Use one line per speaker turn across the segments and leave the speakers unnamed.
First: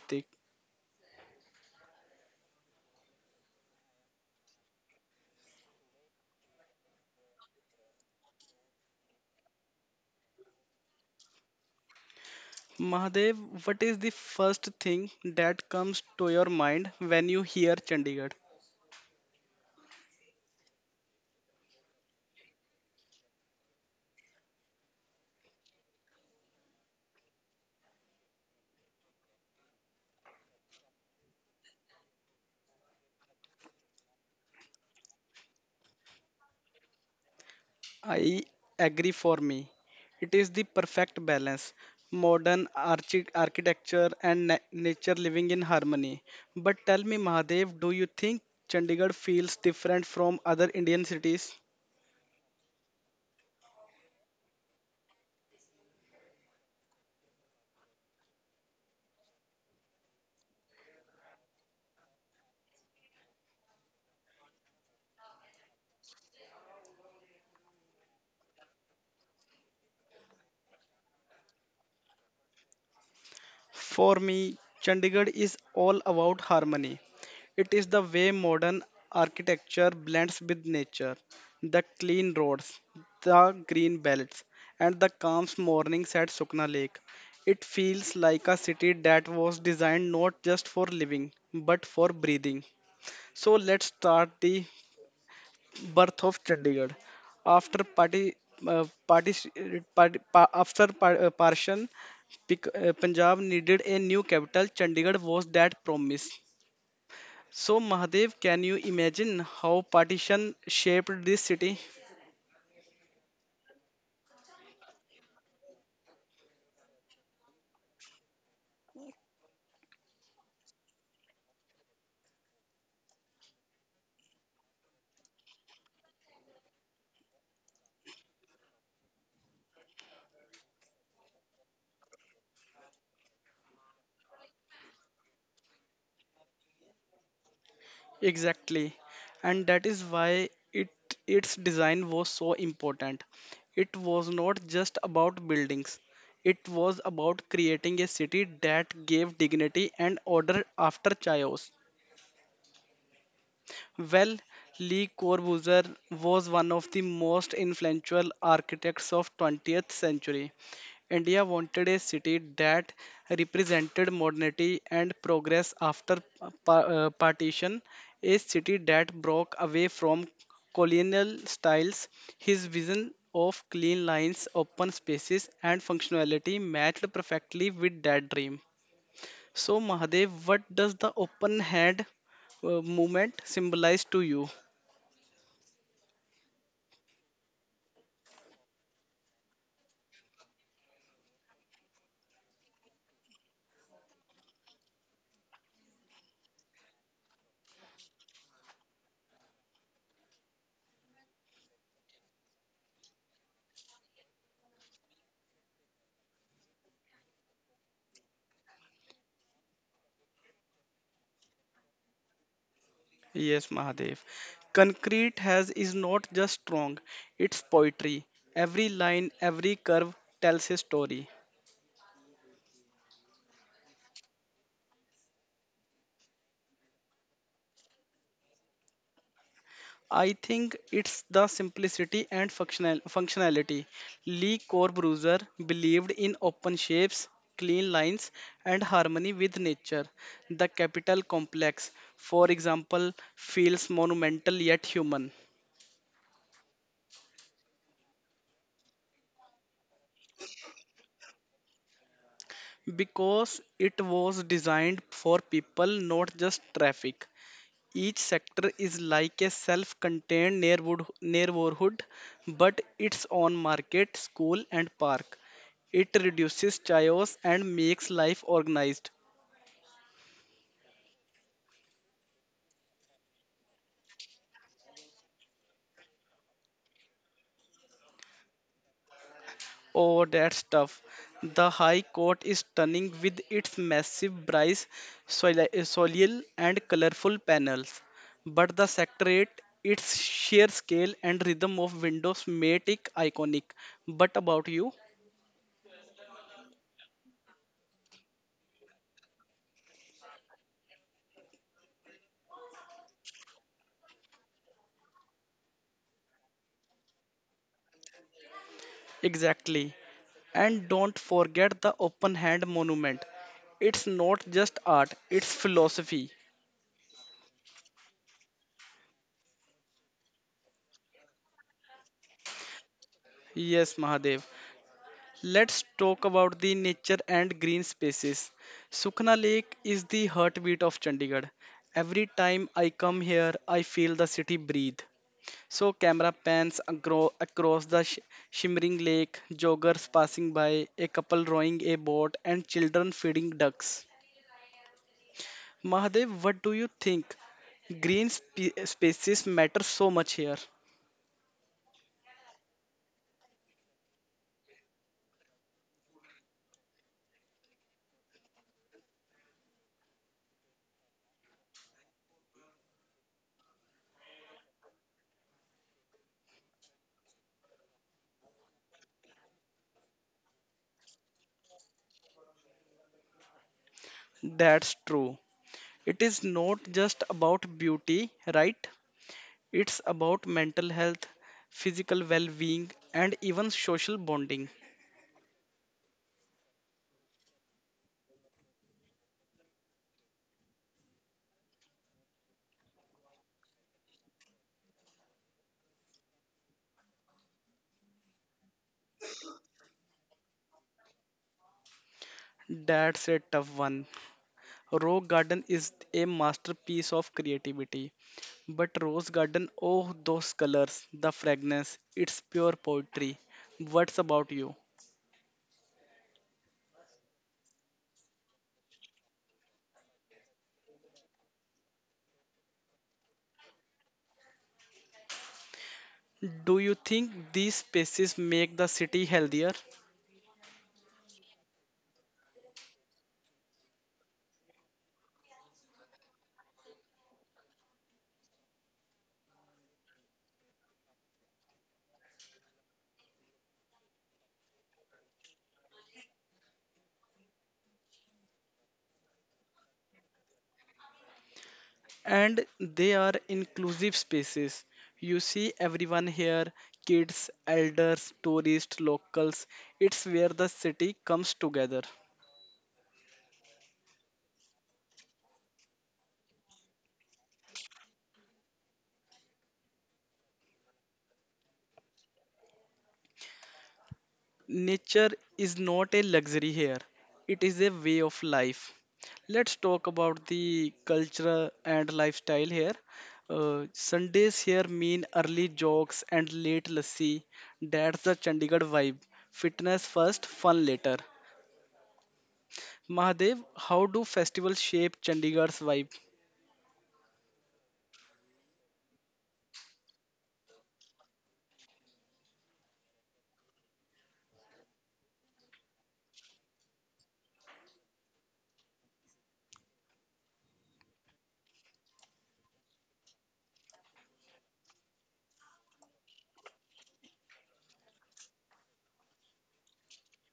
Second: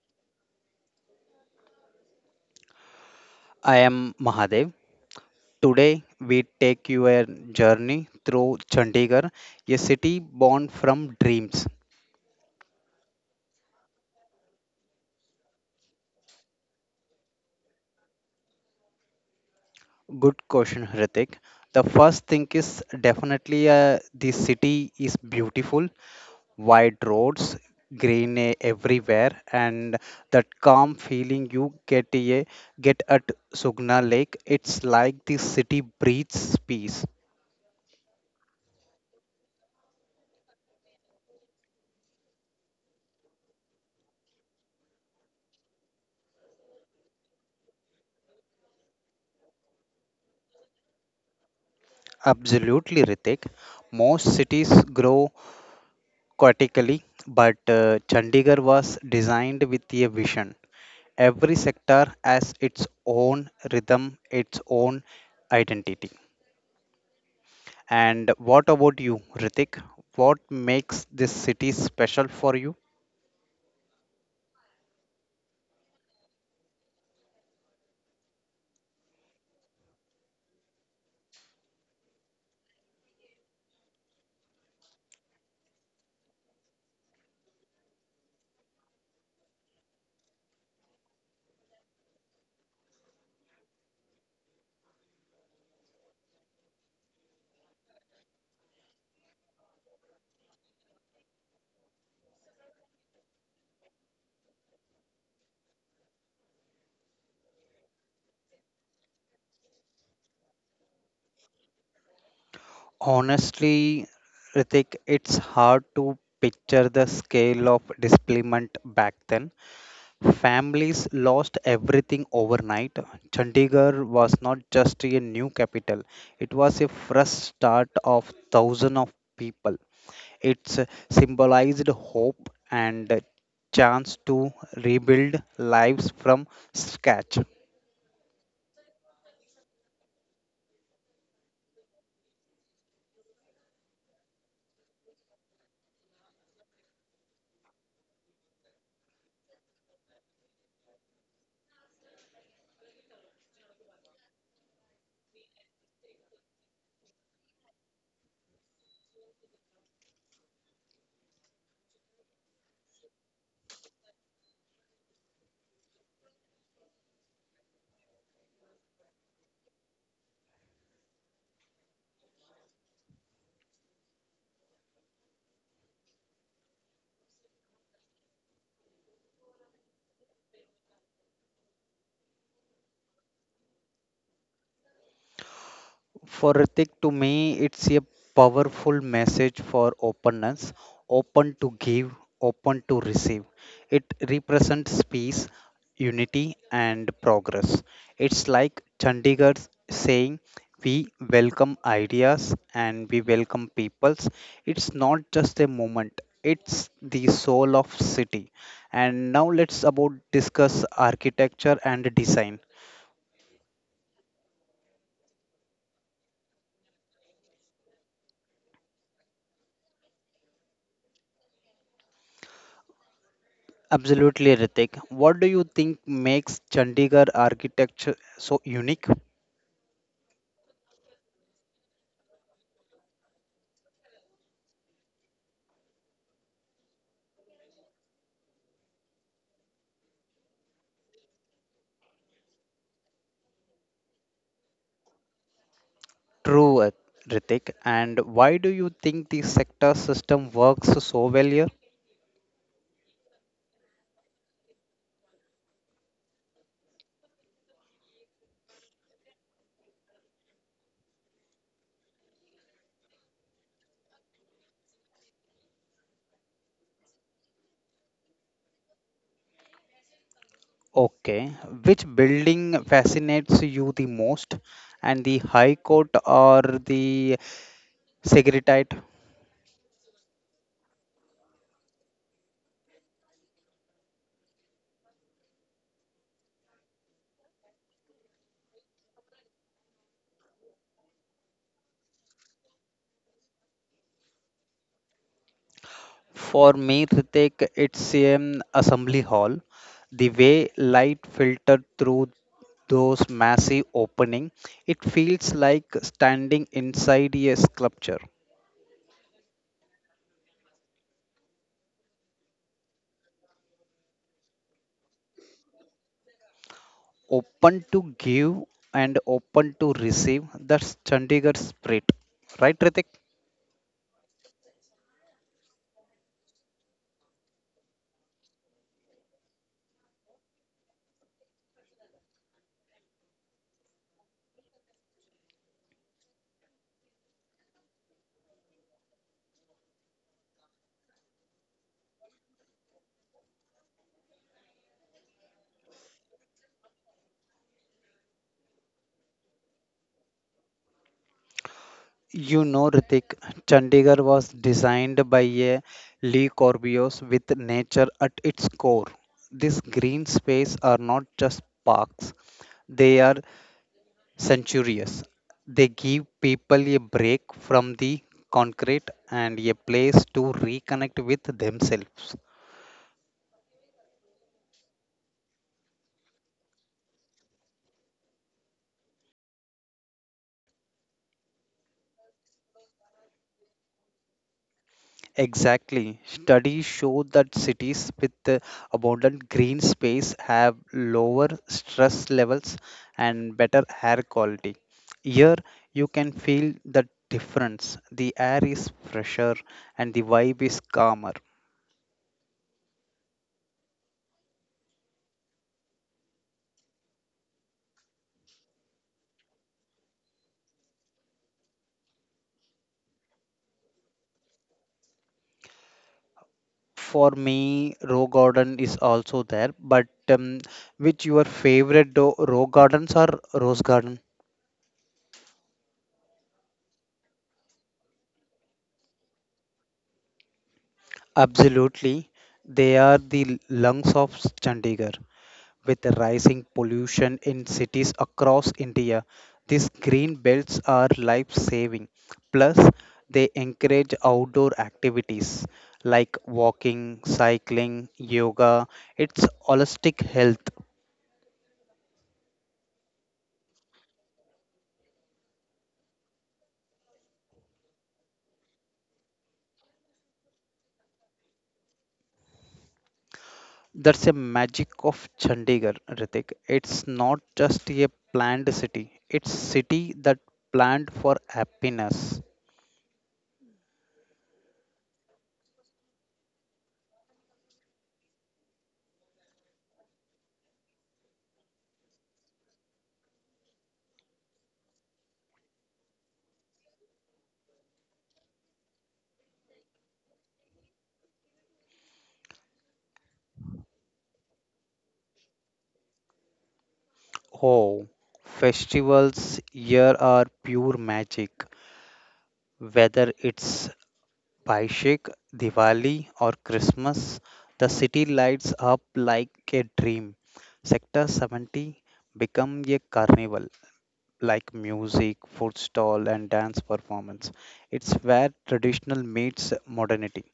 Ritik.
I am Mahadev. Today we take you a journey through Chandigarh, a city born from dreams.
Mahadev, what is the first thing that comes to your mind when you hear Chandigarh?
Good question, Hrithik. The first thing is definitely the city is beautiful, wide roads, green everywhere, and that calm feeling you get at Sugna Lake. It's like the city breathes peace.
I agree, for me it is the perfect balance, modern architecture and nature living in harmony. But tell me, Mahadev, do you think Chandigarh feels different from other Indian cities?
Absolutely, Ritik. Most cities grow Aquatically, but Chandigarh was designed with a vision. Every sector has its own rhythm, its own identity. And what about you, Ritik? What makes this city special for you?
For me, Chandigarh is all about harmony. It is the way modern architecture blends with nature. The clean roads, the green belts, and the calm mornings at Sukna Lake. It feels like a city that was designed not just for living, but for breathing. So let's start the birth of Chandigarh. After party, party, party pa, after par, partition, Punjab needed a new capital. Chandigarh was that promise. So Mahadev, can you imagine how partition shaped this city?
Honestly, Ritik, it's hard to picture the scale of displacement back then. Families lost everything overnight. Chandigarh was not just a new capital, it was a fresh start of thousands of people. It symbolized hope and a chance to rebuild lives from scratch.
Exactly, and that is why it its design was so important. It was not just about buildings. It was about creating a city that gave dignity and order after chaos. Well, Le Corbusier was one of the most influential architects of 20th century. India wanted a city that represented modernity and progress after partition, a city that broke away from colonial styles. His vision of clean lines, open spaces, and functionality matched perfectly with that dream. So, Mahadev, what does the open hand movement symbolize to you?
For Ritik, to me, it's a powerful message for openness, open to give, open to receive. It represents peace, unity, and progress. It's like Chandigarh saying, we welcome ideas and we welcome peoples. It's not just a moment, it's the soul of city. And now let's about discuss architecture and design.
Yes, Mahadev. Concrete has is not just strong, it's poetry. Every line, every curve tells a story.
Absolutely, Ritik. What do you think makes Chandigarh architecture so unique?
I think it's the simplicity and functionality. Lee Corbusier believed in open shapes, clean lines, and harmony with nature. The capital complex, for example, feels monumental yet human.
True, Ritik. And why do you think the sector system works so well here?
Because it was designed for people, not just traffic. Each sector is like a self contained neighborhood, but its own market, school, and park. It reduces chaos and makes life organized.
Okay. Which building fascinates you the most? And the High Court or the Secretariat?
Oh, that's tough. The High Court is stunning with its massive bryce soleil and colorful panels. But the Secretariat, its sheer scale and rhythm of windows made it iconic. But about you?
For me, Ritik, it's an assembly hall. The way light filtered through those massive opening, it feels like standing inside a sculpture,
Exactly. And don't forget the open hand monument. It's not just art, it's philosophy.
open to give and open to receive. That's Chandigarh spirit, right, Ritik?
Yes, Mahadev. Let's talk about the nature and green spaces. Sukhna Lake is the heartbeat of Chandigarh. Every time I come here, I feel the city breathe. So, camera pans across the shimmering lake, joggers passing by, a couple rowing a boat, and children feeding ducks. Mahadev, what do you think? Green spaces matter so much here.
You know, Ritik, Chandigarh was designed by a Lee Corbios with nature at its core. These green space are not just parks; they are centurious. They give people a break from the concrete and a place to reconnect with themselves.
That's true. It is not just about beauty, right? It's about mental health, physical well being, and even social bonding.
Exactly. Studies show that cities with abundant green space have lower stress levels and better air quality. Here, you can feel the difference. The air is fresher and the vibe is calmer.
That's a tough one. Rose Garden is a masterpiece of creativity. But Rose Garden, oh, those colors, the fragrance, it's pure poetry. What's about you?
For me, Rock Garden is also there, but which your favorite Rock Gardens or Rose Garden?
Do you think these spaces make the city healthier?
Absolutely. They are the lungs of Chandigarh. With the rising pollution in cities across India, these green belts are life saving. Plus, they encourage outdoor activities like walking, cycling, yoga. It's holistic health.
And they are inclusive spaces. You see everyone here, kids, elders, tourists, locals. It's where the city comes together.
That's a magic of Chandigarh, Ritik. It's not just a planned city. It's city that planned for happiness.
Nature is not a luxury here, it is a way of life. Let's talk about the culture and lifestyle here. Sundays here mean early jogs and late lassi. That's the Chandigarh vibe. Fitness first, fun later. Mahadev, how do festivals shape Chandigarh's vibe?
Oh, festivals here are pure magic. Whether it's Baishik, Diwali or Christmas, the city lights up like a dream. Sector 70 become a carnival. Like music, food stall, and dance performance. It's where traditional meets modernity.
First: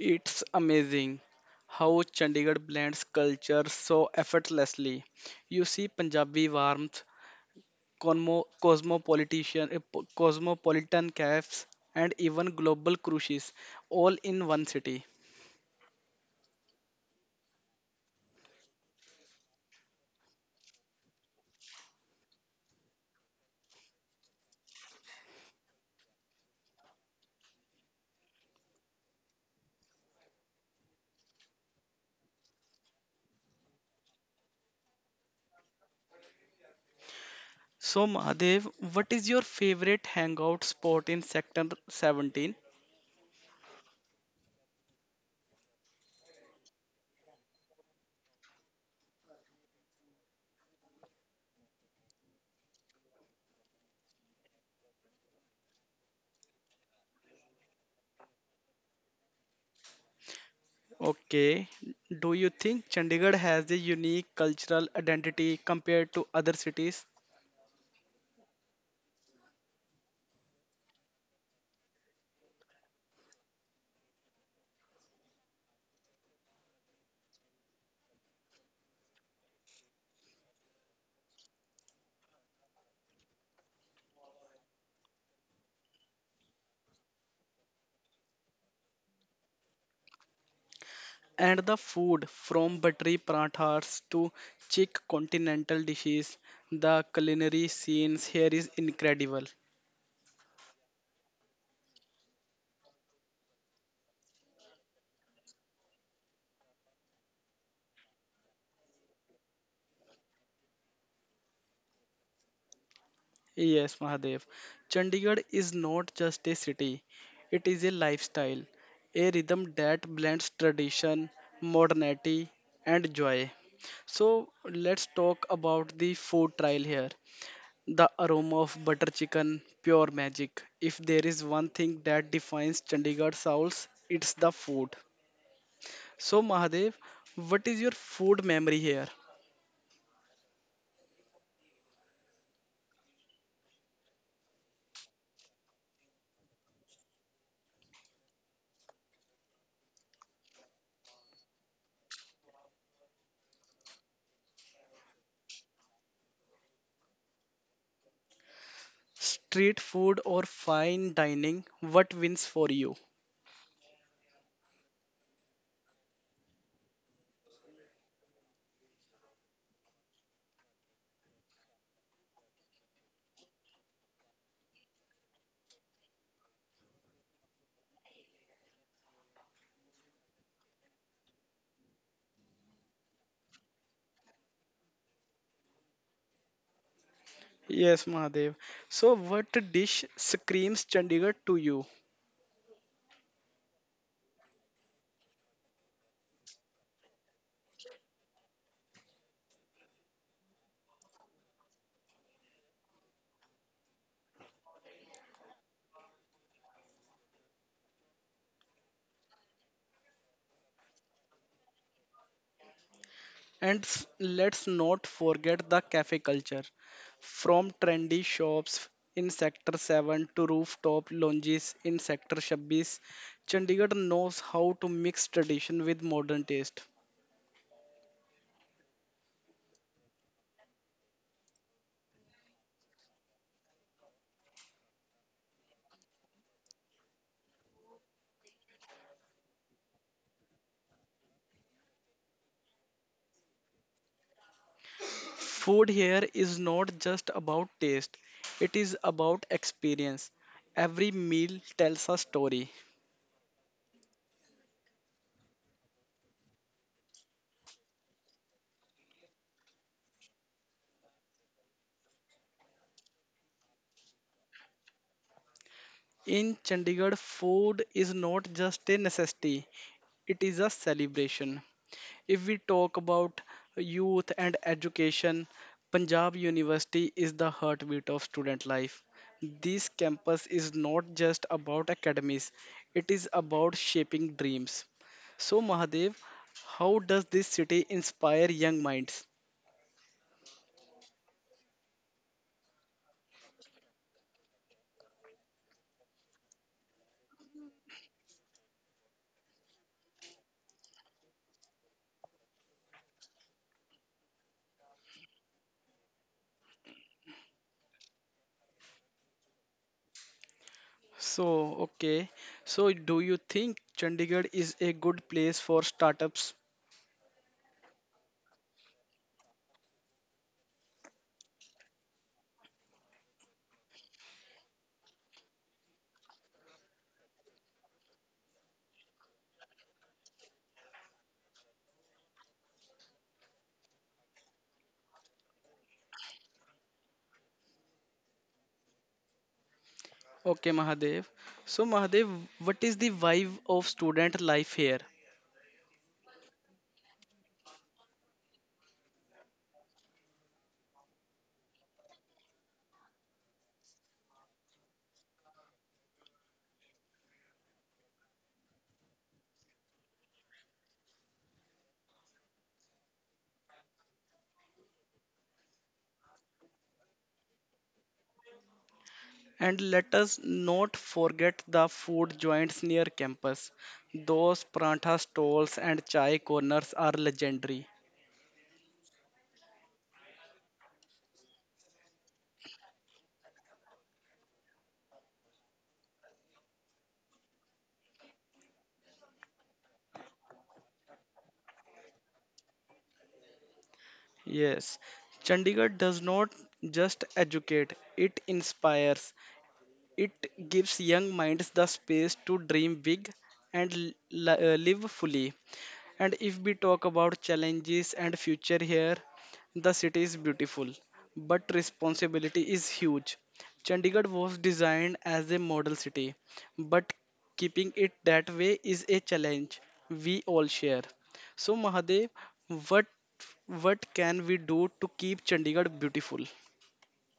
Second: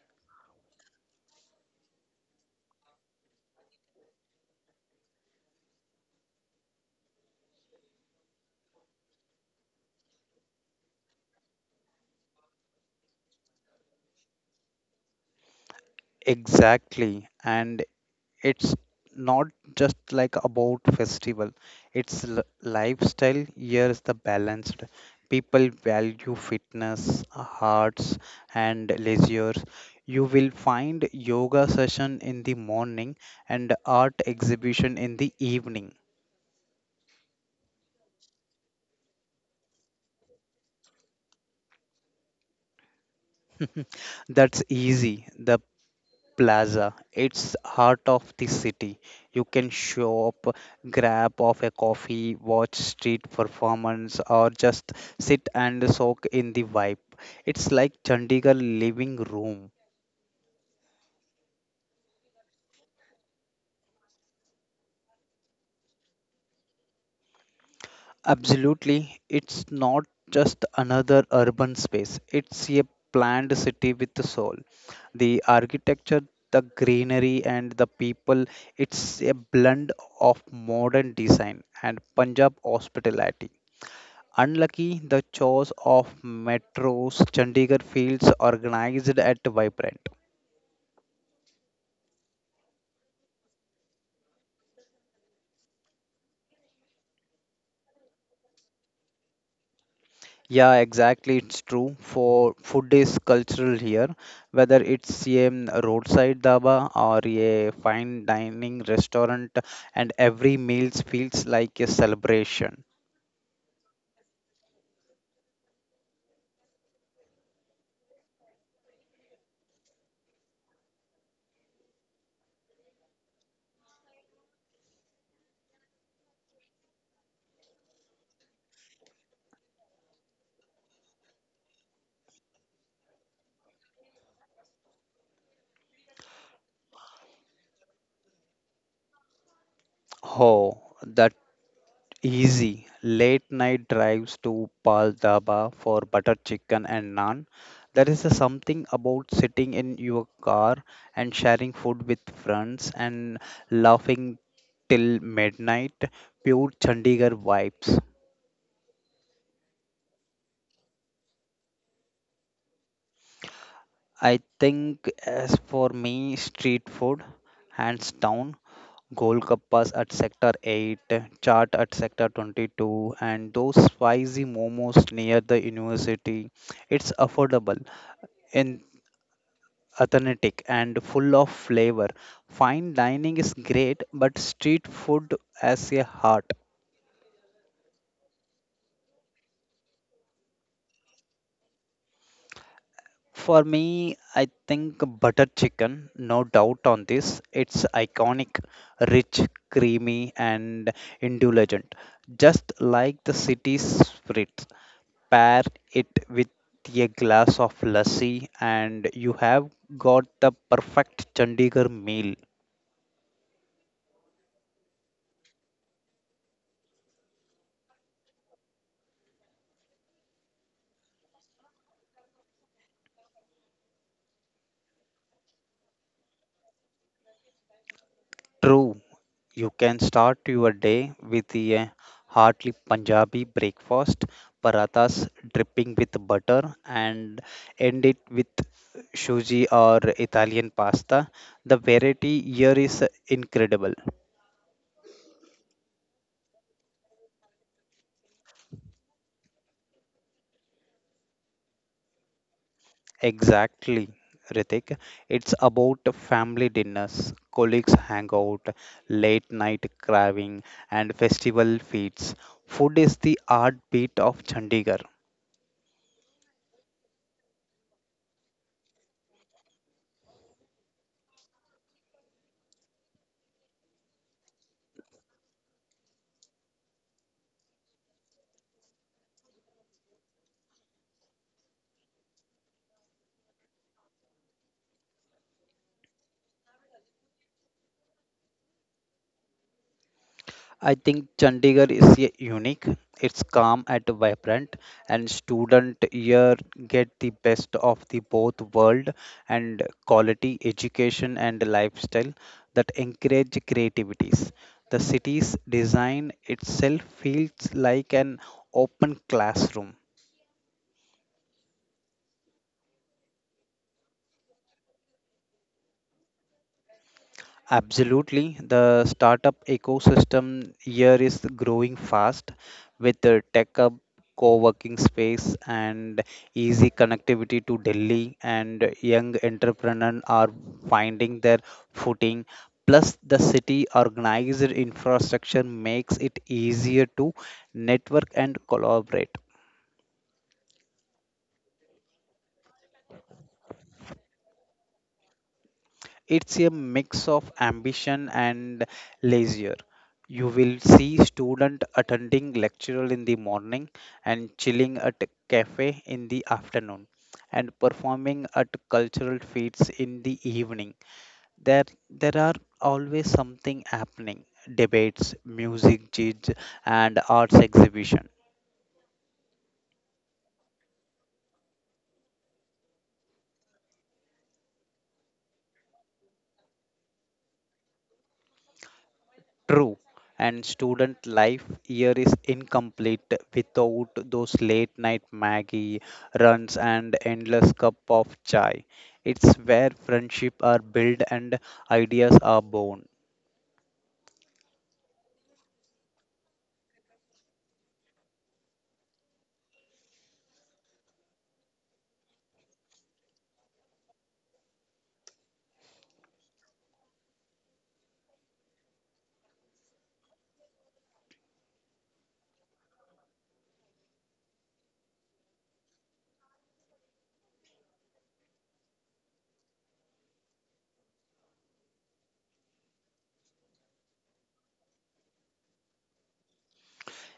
It's amazing how Chandigarh blends culture so effortlessly. You see Punjabi warmth, cosmopolitan cafes, and even global cruises all in one city.
Exactly, and it's not just like about festival. It's lifestyle. Here is the balanced. People value fitness, hearts, and leisure. You will find yoga session in the morning and art exhibition in the evening.
So, Mahadev, what is your favorite hangout spot in Sector 17?
That's easy. The plaza, it's heart of the city. You can shop, grab of a coffee, watch street performance, or just sit and soak in the vibe. It's like Chandigarh living room.
Okay. Do you think Chandigarh has a unique cultural identity compared to other cities?
Absolutely. It's not just another urban space. It's a planned city with the soul. The architecture, the greenery, and the people, it's a blend of modern design and Punjab hospitality. Unlucky, the chores of metros Chandigarh fields organized at Vibrant.
And the food, from buttery parathas to chic continental dishes, the culinary scenes here is incredible.
Yeah, exactly. It's true. For food is cultural here, whether it's a roadside dhaba or a fine dining restaurant, and every meal feels like a celebration.
Yes, Mahadev. Chandigarh is not just a city, it is a lifestyle, a rhythm that blends tradition, modernity, and joy. So, let's talk about the food trial here. The aroma of butter chicken, pure magic. If there is one thing that defines Chandigarh Souls, it's the food. So, Mahadev, what is your food memory here?
Oh, the easy late night drives to Pal Dhaba for butter chicken and naan. There is a something about sitting in your car and sharing food with friends and laughing till midnight. Pure Chandigarh vibes.
Street food or fine dining? What wins for you?
I think as for me, street food, hands down. Golgappas at sector 8, chaat at sector 22, and those spicy momos near the university. It's affordable in authentic and full of flavor. Fine dining is great, but street food has a heart.
Yes, Mahadev. So, what dish screams Chandigarh to you?
For me, I think butter chicken, no doubt on this. It's iconic, rich, creamy, and indulgent, just like the city's spirits. Pair it with a glass of lassi, and you have got the perfect Chandigarh meal.
And let's not forget the cafe culture. From trendy shops in Sector 7 to rooftop lounges in Sector 26, Chandigarh knows how to mix tradition with modern taste.
True, you can start your day with a hearty Punjabi breakfast, parathas dripping with butter, and end it with shuji or Italian pasta. The variety here is incredible.
Food here is not just about taste, it is about experience. Every meal tells a story.
Exactly, Ritik. It's about family dinners, colleagues hangout, late night craving, and festival feasts. Food is the heartbeat of Chandigarh.
In Chandigarh, food is not just a necessity, it is a celebration. If we talk about youth and education, Punjab University is the heartbeat of student life. This campus is not just about academies, it is about shaping dreams. So, Mahadev, how does this city inspire young minds?
I think Chandigarh is unique. It's calm and vibrant, and student here get the best of the both world and quality education and lifestyle that encourage creativities. The city's design itself feels like an open classroom.
So, okay, so do you think Chandigarh is a good place for startups?
Absolutely. The startup ecosystem here is growing fast with the tech hub, co-working space and easy connectivity to Delhi and young entrepreneurs are finding their footing. Plus the city organized infrastructure makes it easier to network and collaborate.
Okay, Mahadev. So, Mahadev, what is the vibe of student life here?
It's a mix of ambition and leisure. You will see student attending lecture in the morning and chilling at a cafe in the afternoon and performing at cultural feats in the evening. There are always something happening, debates, music gigs, and arts exhibition.
And let us not forget the food joints near campus. Those prantha stalls and chai corners are legendary.
True, and student life year is incomplete without those late night Maggie runs and endless cup of chai. It's where friendship are built and ideas are born.
Yes, Chandigarh does not just educate, it inspires. It gives young minds the space to dream big and live fully. And if we talk about challenges and future here, the city is beautiful, but responsibility is huge. Chandigarh was designed as a model city, but keeping it that way is a challenge we all share. So Mahadev, what what can we do to keep Chandigarh beautiful?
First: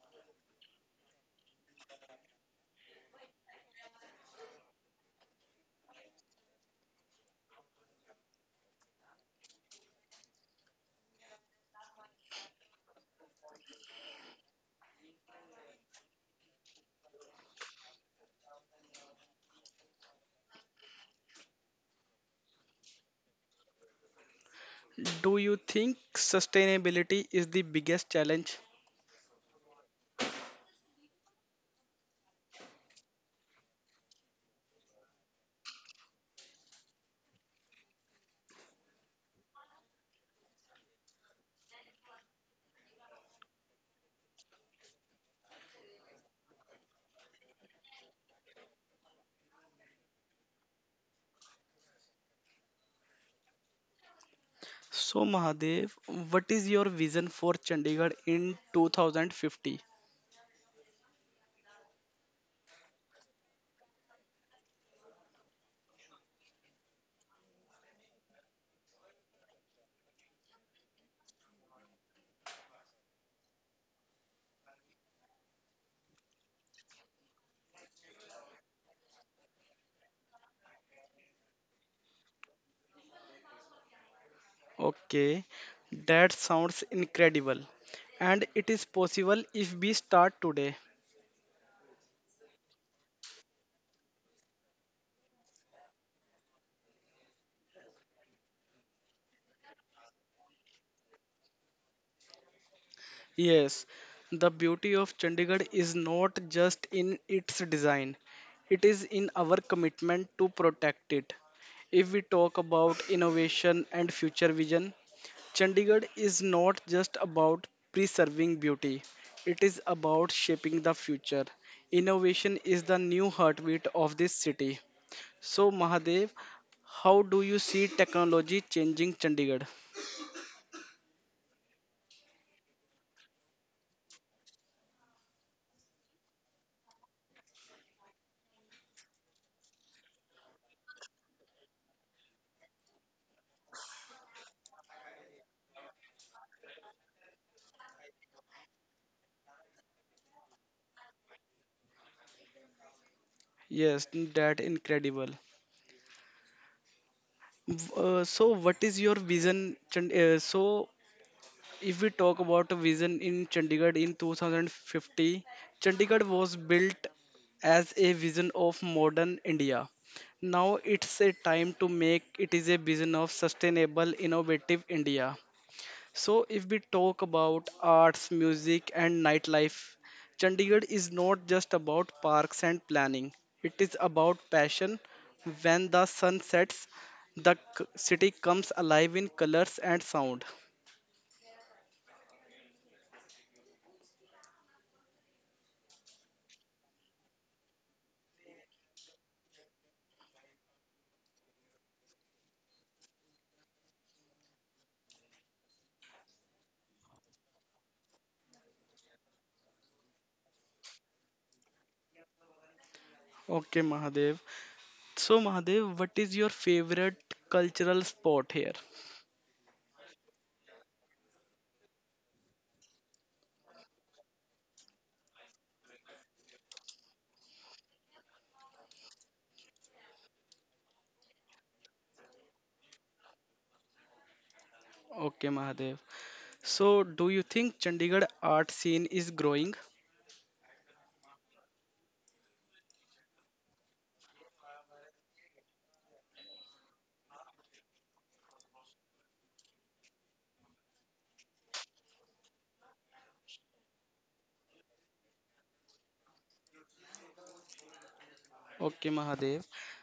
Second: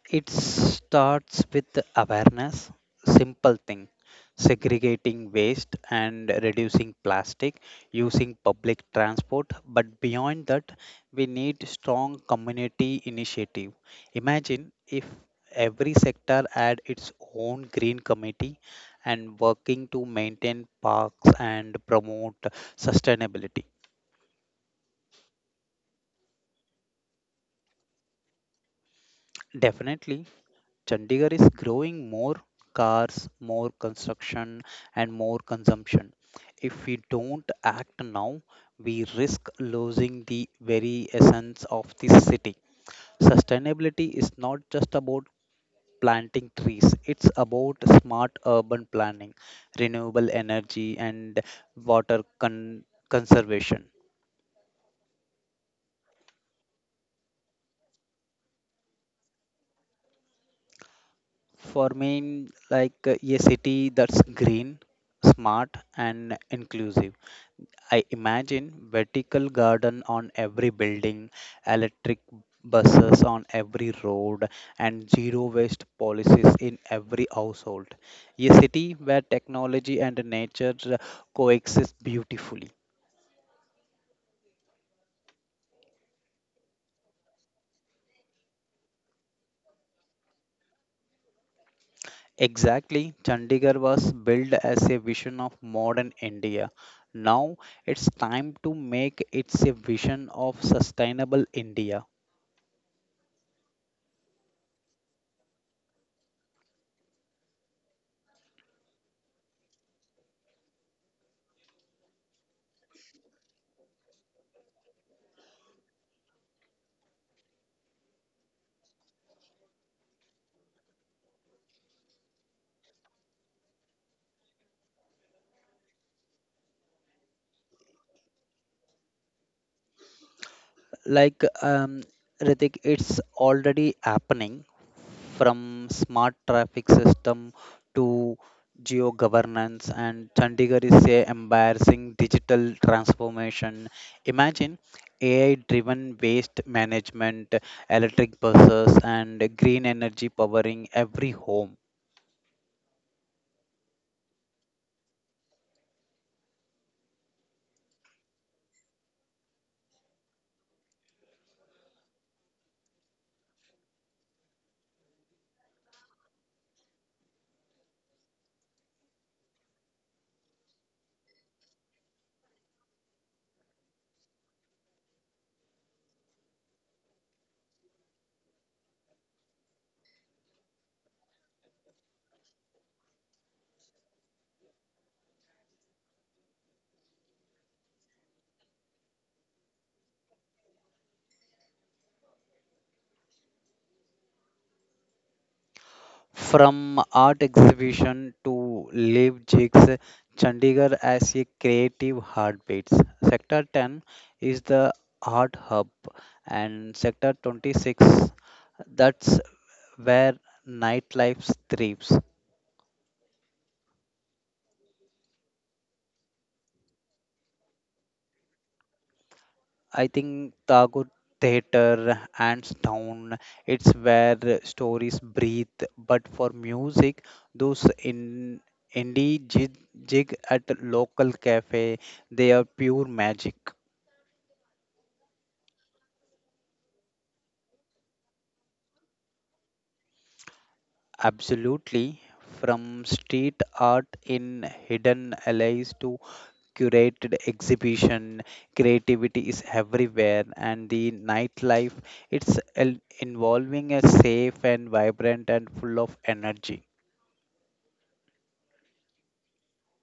It starts with the awareness, simple thing, segregating waste and reducing plastic, using public transport. But beyond that, we need strong community initiative. Imagine if every sector had its own green committee and working to maintain parks and promote sustainability.
Do you think sustainability is the biggest challenge?
Definitely, Chandigarh is growing more cars, more construction, and more consumption. If we don't act now, we risk losing the very essence of the city. Sustainability is not just about planting trees, it's about smart urban planning, renewable energy, and water conservation.
So Mahadev, what is your vision for Chandigarh in 2050?
For me, like a city that's green, smart, and inclusive. I imagine vertical garden on every building, electric buses on every road, and zero waste policies in every household. A city where technology and nature coexist beautifully.
Okay, that sounds incredible. And it is possible if we start today.
Exactly, Chandigarh was built as a vision of modern India. Now it's time to make it a vision of sustainable India.
Yes, the beauty of Chandigarh is not just in its design, it is in our commitment to protect it. If we talk about innovation and future vision, Chandigarh is not just about preserving beauty, it is about shaping the future. Innovation is the new heartbeat of this city. So, Mahadev, how do you see technology changing Chandigarh?
Like, um, Ritik, it's already happening from smart traffic system to geo governance, and Chandigarh is a embarrassing digital transformation. Imagine AI-driven waste management, electric buses, and green energy powering every home.
Yes, that incredible. What is your vision? If we talk about a vision in Chandigarh in 2050, Chandigarh was built as a vision of modern India. Now it's a time to make it is a vision of sustainable, innovative India. So, if we talk about arts, music, and nightlife, Chandigarh is not just about parks and planning, it is about passion. When the sun sets, the city comes alive in colors and sound.
From art exhibition to live gigs, Chandigarh as a creative heartbeats. Sector 10 is the art hub, and Sector 26, that's where nightlife thrives.
Okay, Mahadev. So, Mahadev, what is your favorite cultural spot here?
I think Tagore Theatre, hands down, it's where stories breathe. But for music, those in indie jig at local cafe, they are pure magic.
Okay, Mahadev. So, do you think Chandigarh art scene is growing?
Absolutely. From street art in hidden alleys to curated exhibition, creativity is everywhere, and the nightlife, involving a safe and vibrant and full of energy.
Okay, Mahadev.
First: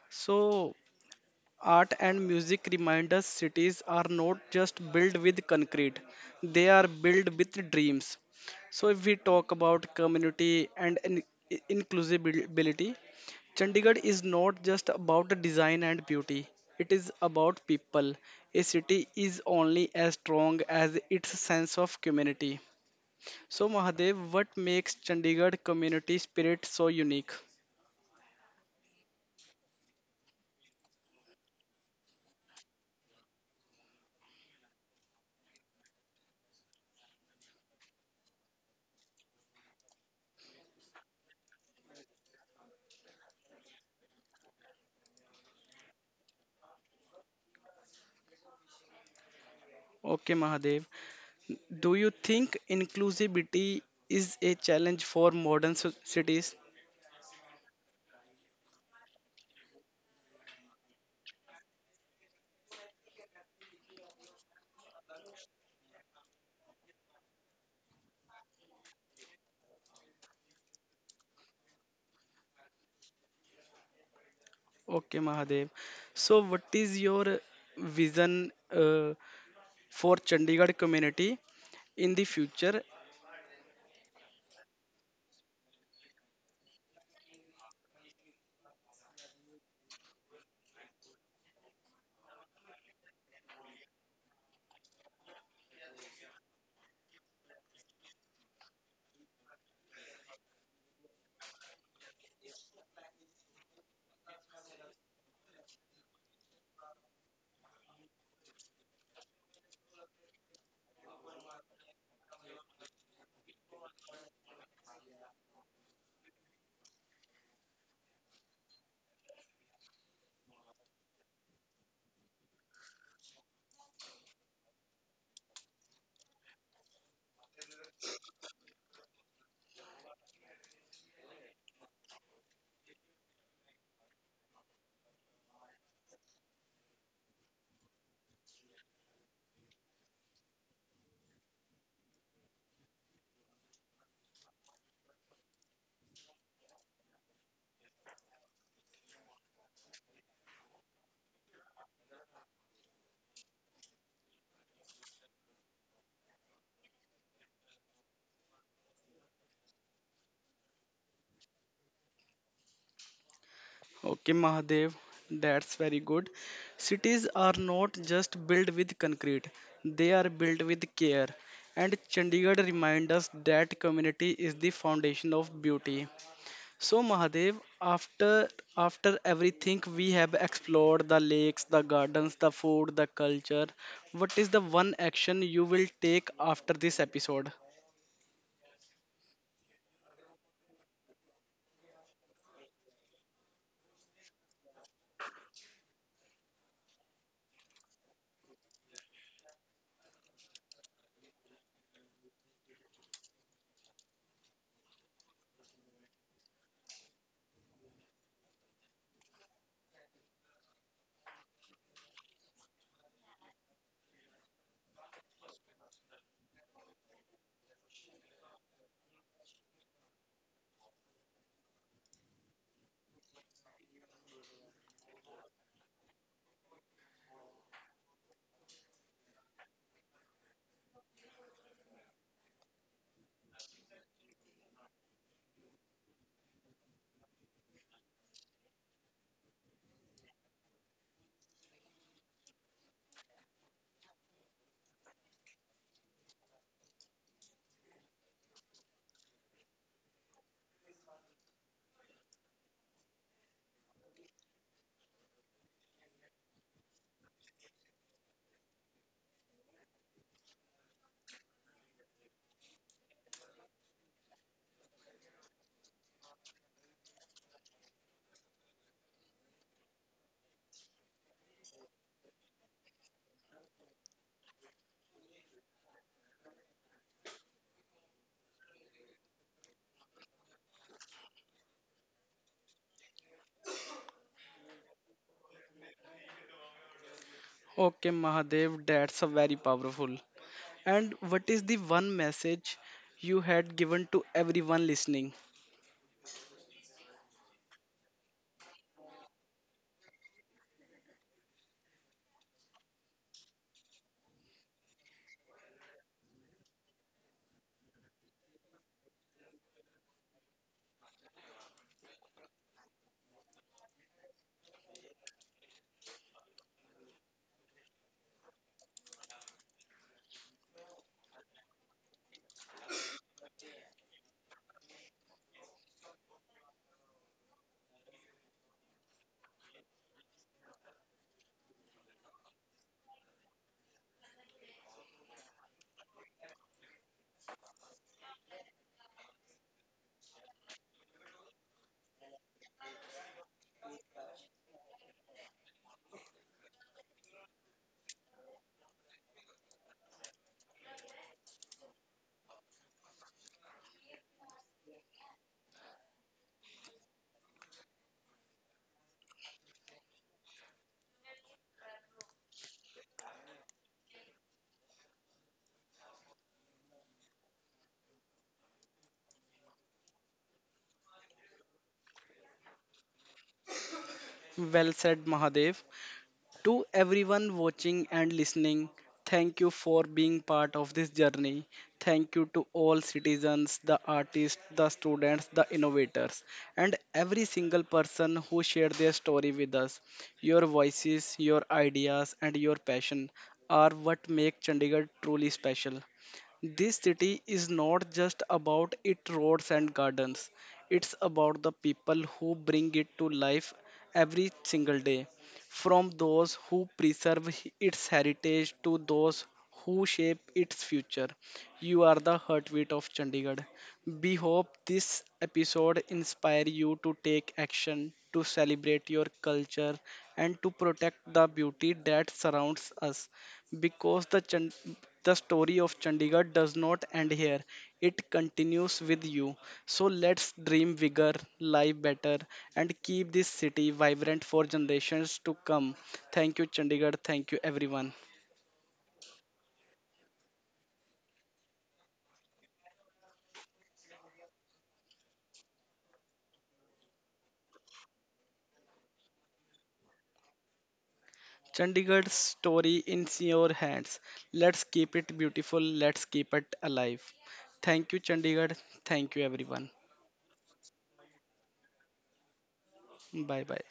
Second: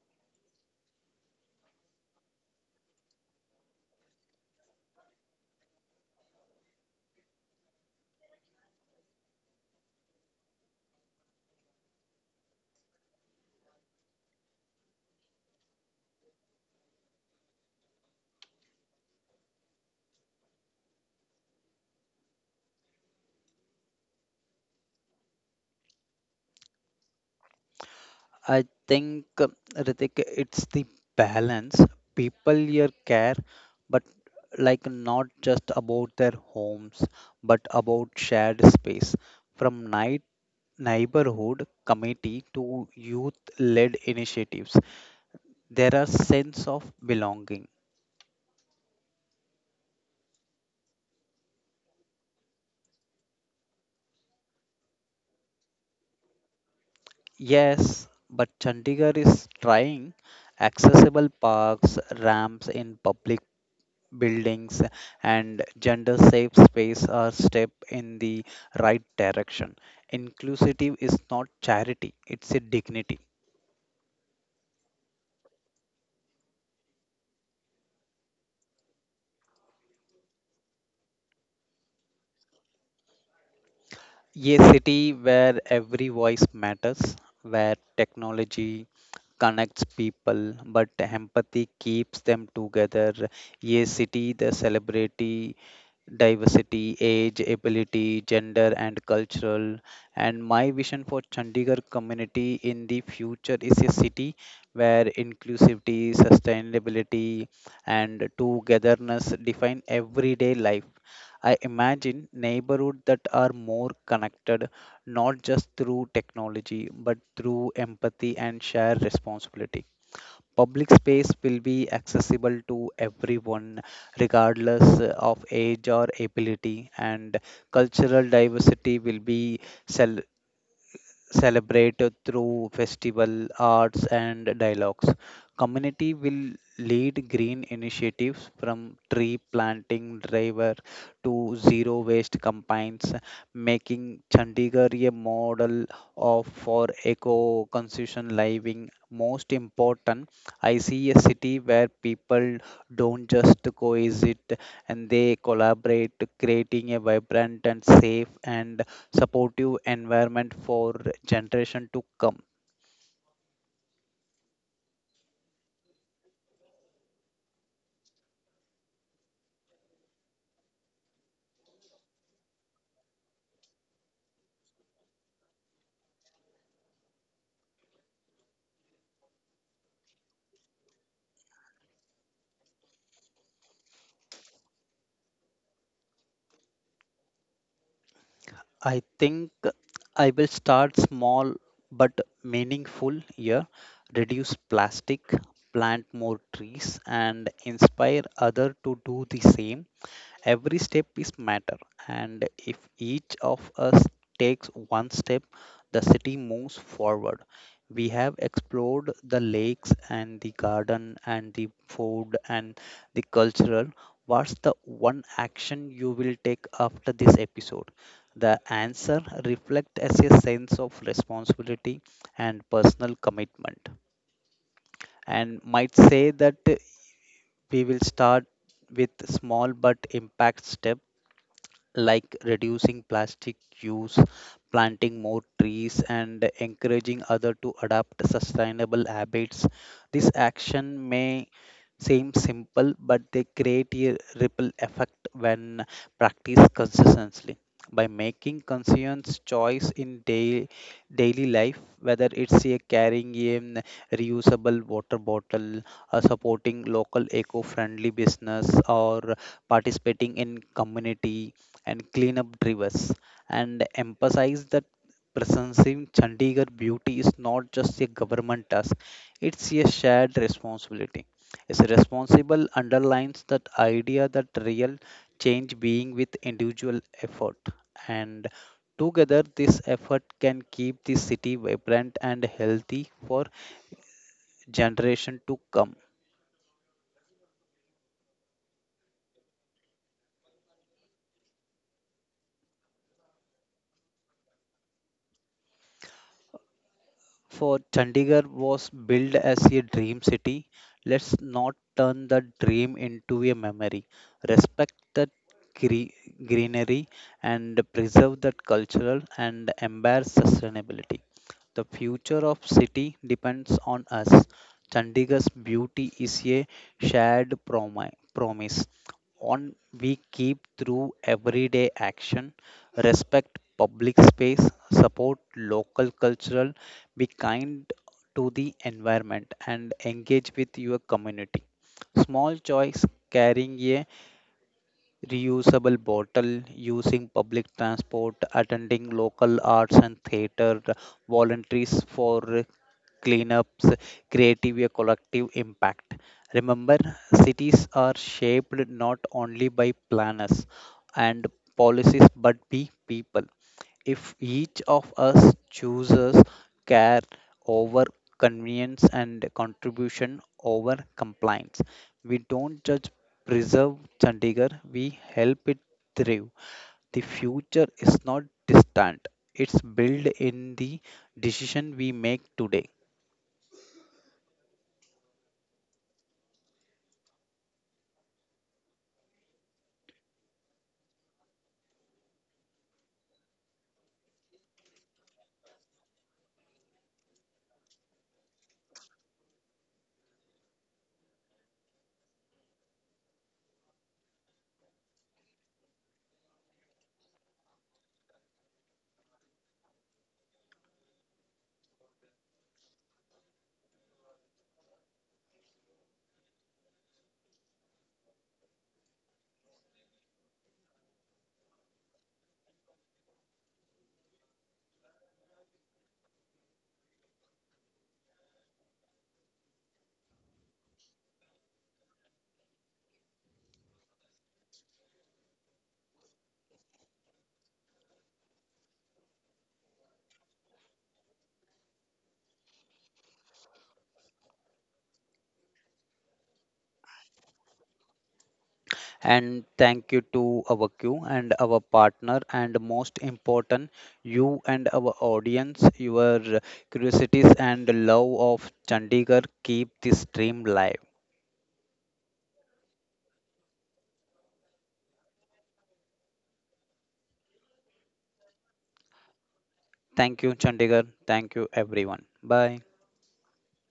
So, art and music remind us cities are not just built with concrete, they are built with dreams. So, if we talk about community and inclusivity, Chandigarh is not just about the design and beauty, it is about people. A city is only as strong as its sense of community. So, Mahadev, what makes Chandigarh community spirit so unique?
I think Ritik, it's the balance. People here care, but like not just about their homes, but about shared space. From night neighborhood committee to youth led initiatives, there are sense of belonging.
Okay, Mahadev. Do you think inclusivity is a challenge for modern cities?
Yes, but Chandigarh is trying, accessible parks, ramps in public buildings, and gender safe space are step in the right direction. Inclusive is not charity, it's a dignity.
Okay, Mahadev. So, what is your vision for Chandigarh community in the future?
A city where every voice matters, where technology connects people, but empathy keeps them together. A city that celebrity diversity, age, ability, gender, and cultural. And my vision for Chandigarh community in the future is a city where inclusivity, sustainability, and togetherness define everyday life. I imagine neighborhoods that are more connected, not just through technology, but through empathy and shared responsibility. Public space will be accessible to everyone, regardless of age or ability, and cultural diversity will be cel- celebrate through festival, arts, and dialogues. Community will lead green initiatives from tree planting driver to zero waste campaigns, making Chandigarh a model of for eco-conscious living. Most important, I see a city where people don't just coexist and they collaborate, creating a vibrant and safe and supportive environment for generation to come.
Okay, Mahadev, that's very good. Cities are not just built with concrete, they are built with care. And Chandigarh reminds us that community is the foundation of beauty. So Mahadev, after everything we have explored, the lakes, the gardens, the food, the culture, what is the one action you will take after this episode?
I think I will start small but meaningful here. Reduce plastic, plant more trees, and inspire other to do the same. Every step is matter, and if each of us takes one step, the city moves forward. We have explored the lakes and the garden and the food and the cultural. What's the one action you will take after this episode? The answer reflects as a sense of responsibility and personal commitment, and might say that we will start with small but impact step, like reducing plastic use, planting more trees, and encouraging others to adopt sustainable habits. This action may seem simple, but they create a ripple effect when practiced consistently. By making conscious choice in daily life, whether it's a carrying a reusable water bottle, supporting local eco-friendly business, or participating in community and clean up rivers and emphasize that preserving Chandigarh beauty is not just a government task, it's a shared responsibility. It's responsible underlines that idea that real change being with individual effort, and together this effort can keep the city vibrant and healthy for generation to come.
Okay Mahadev, that's a very powerful. And what is the one message you had given to everyone listening?
For Chandigarh was built as a dream city. Let's not turn the dream into a memory. Respect the gre- greenery and preserve that cultural and embrace sustainability. The future of city depends on us. Chandigarh's beauty is a shared promise. On we keep through everyday action, respect public space, support local cultural, be kind to the environment and engage with your community, small choice, carrying a reusable bottle, using public transport, attending local arts and theater, volunteers for cleanups, creative a collective impact. Remember, cities are shaped not only by planners and policies but by people. If each of us chooses care over convenience and contribution over compliance, we don't just preserve Chandigarh, we help it thrive. The future is not distant, it's built in the decision we make today.
Well said Mahadev. To everyone watching and listening, thank you for being part of this journey. Thank you to all citizens, the artists, the students, the innovators, and every single person who shared their story with us. Your voices, your ideas, and your passion are what make Chandigarh truly special. This city is not just about its roads and gardens. It's about the people who bring it to life every single day, from those who preserve its heritage to those who shape its future. You are the heartbeat of Chandigarh. We hope this episode inspire you to take action, to celebrate your culture, and to protect the beauty that surrounds us, because the story of Chandigarh does not end here. It continues with you. So let's dream bigger, live better, and keep this city vibrant for generations to come. Thank you, Chandigarh. Thank you, everyone.
And thank you to our Q and our partner, and most important, you and our audience. Your curiosities and love of Chandigarh keep this dream live.
Chandigarh's story in your hands. Let's keep it beautiful. Let's keep it alive. Thank you, Chandigarh. Thank you, everyone.
Thank you, Chandigarh. Thank you, everyone. Bye.
Bye bye.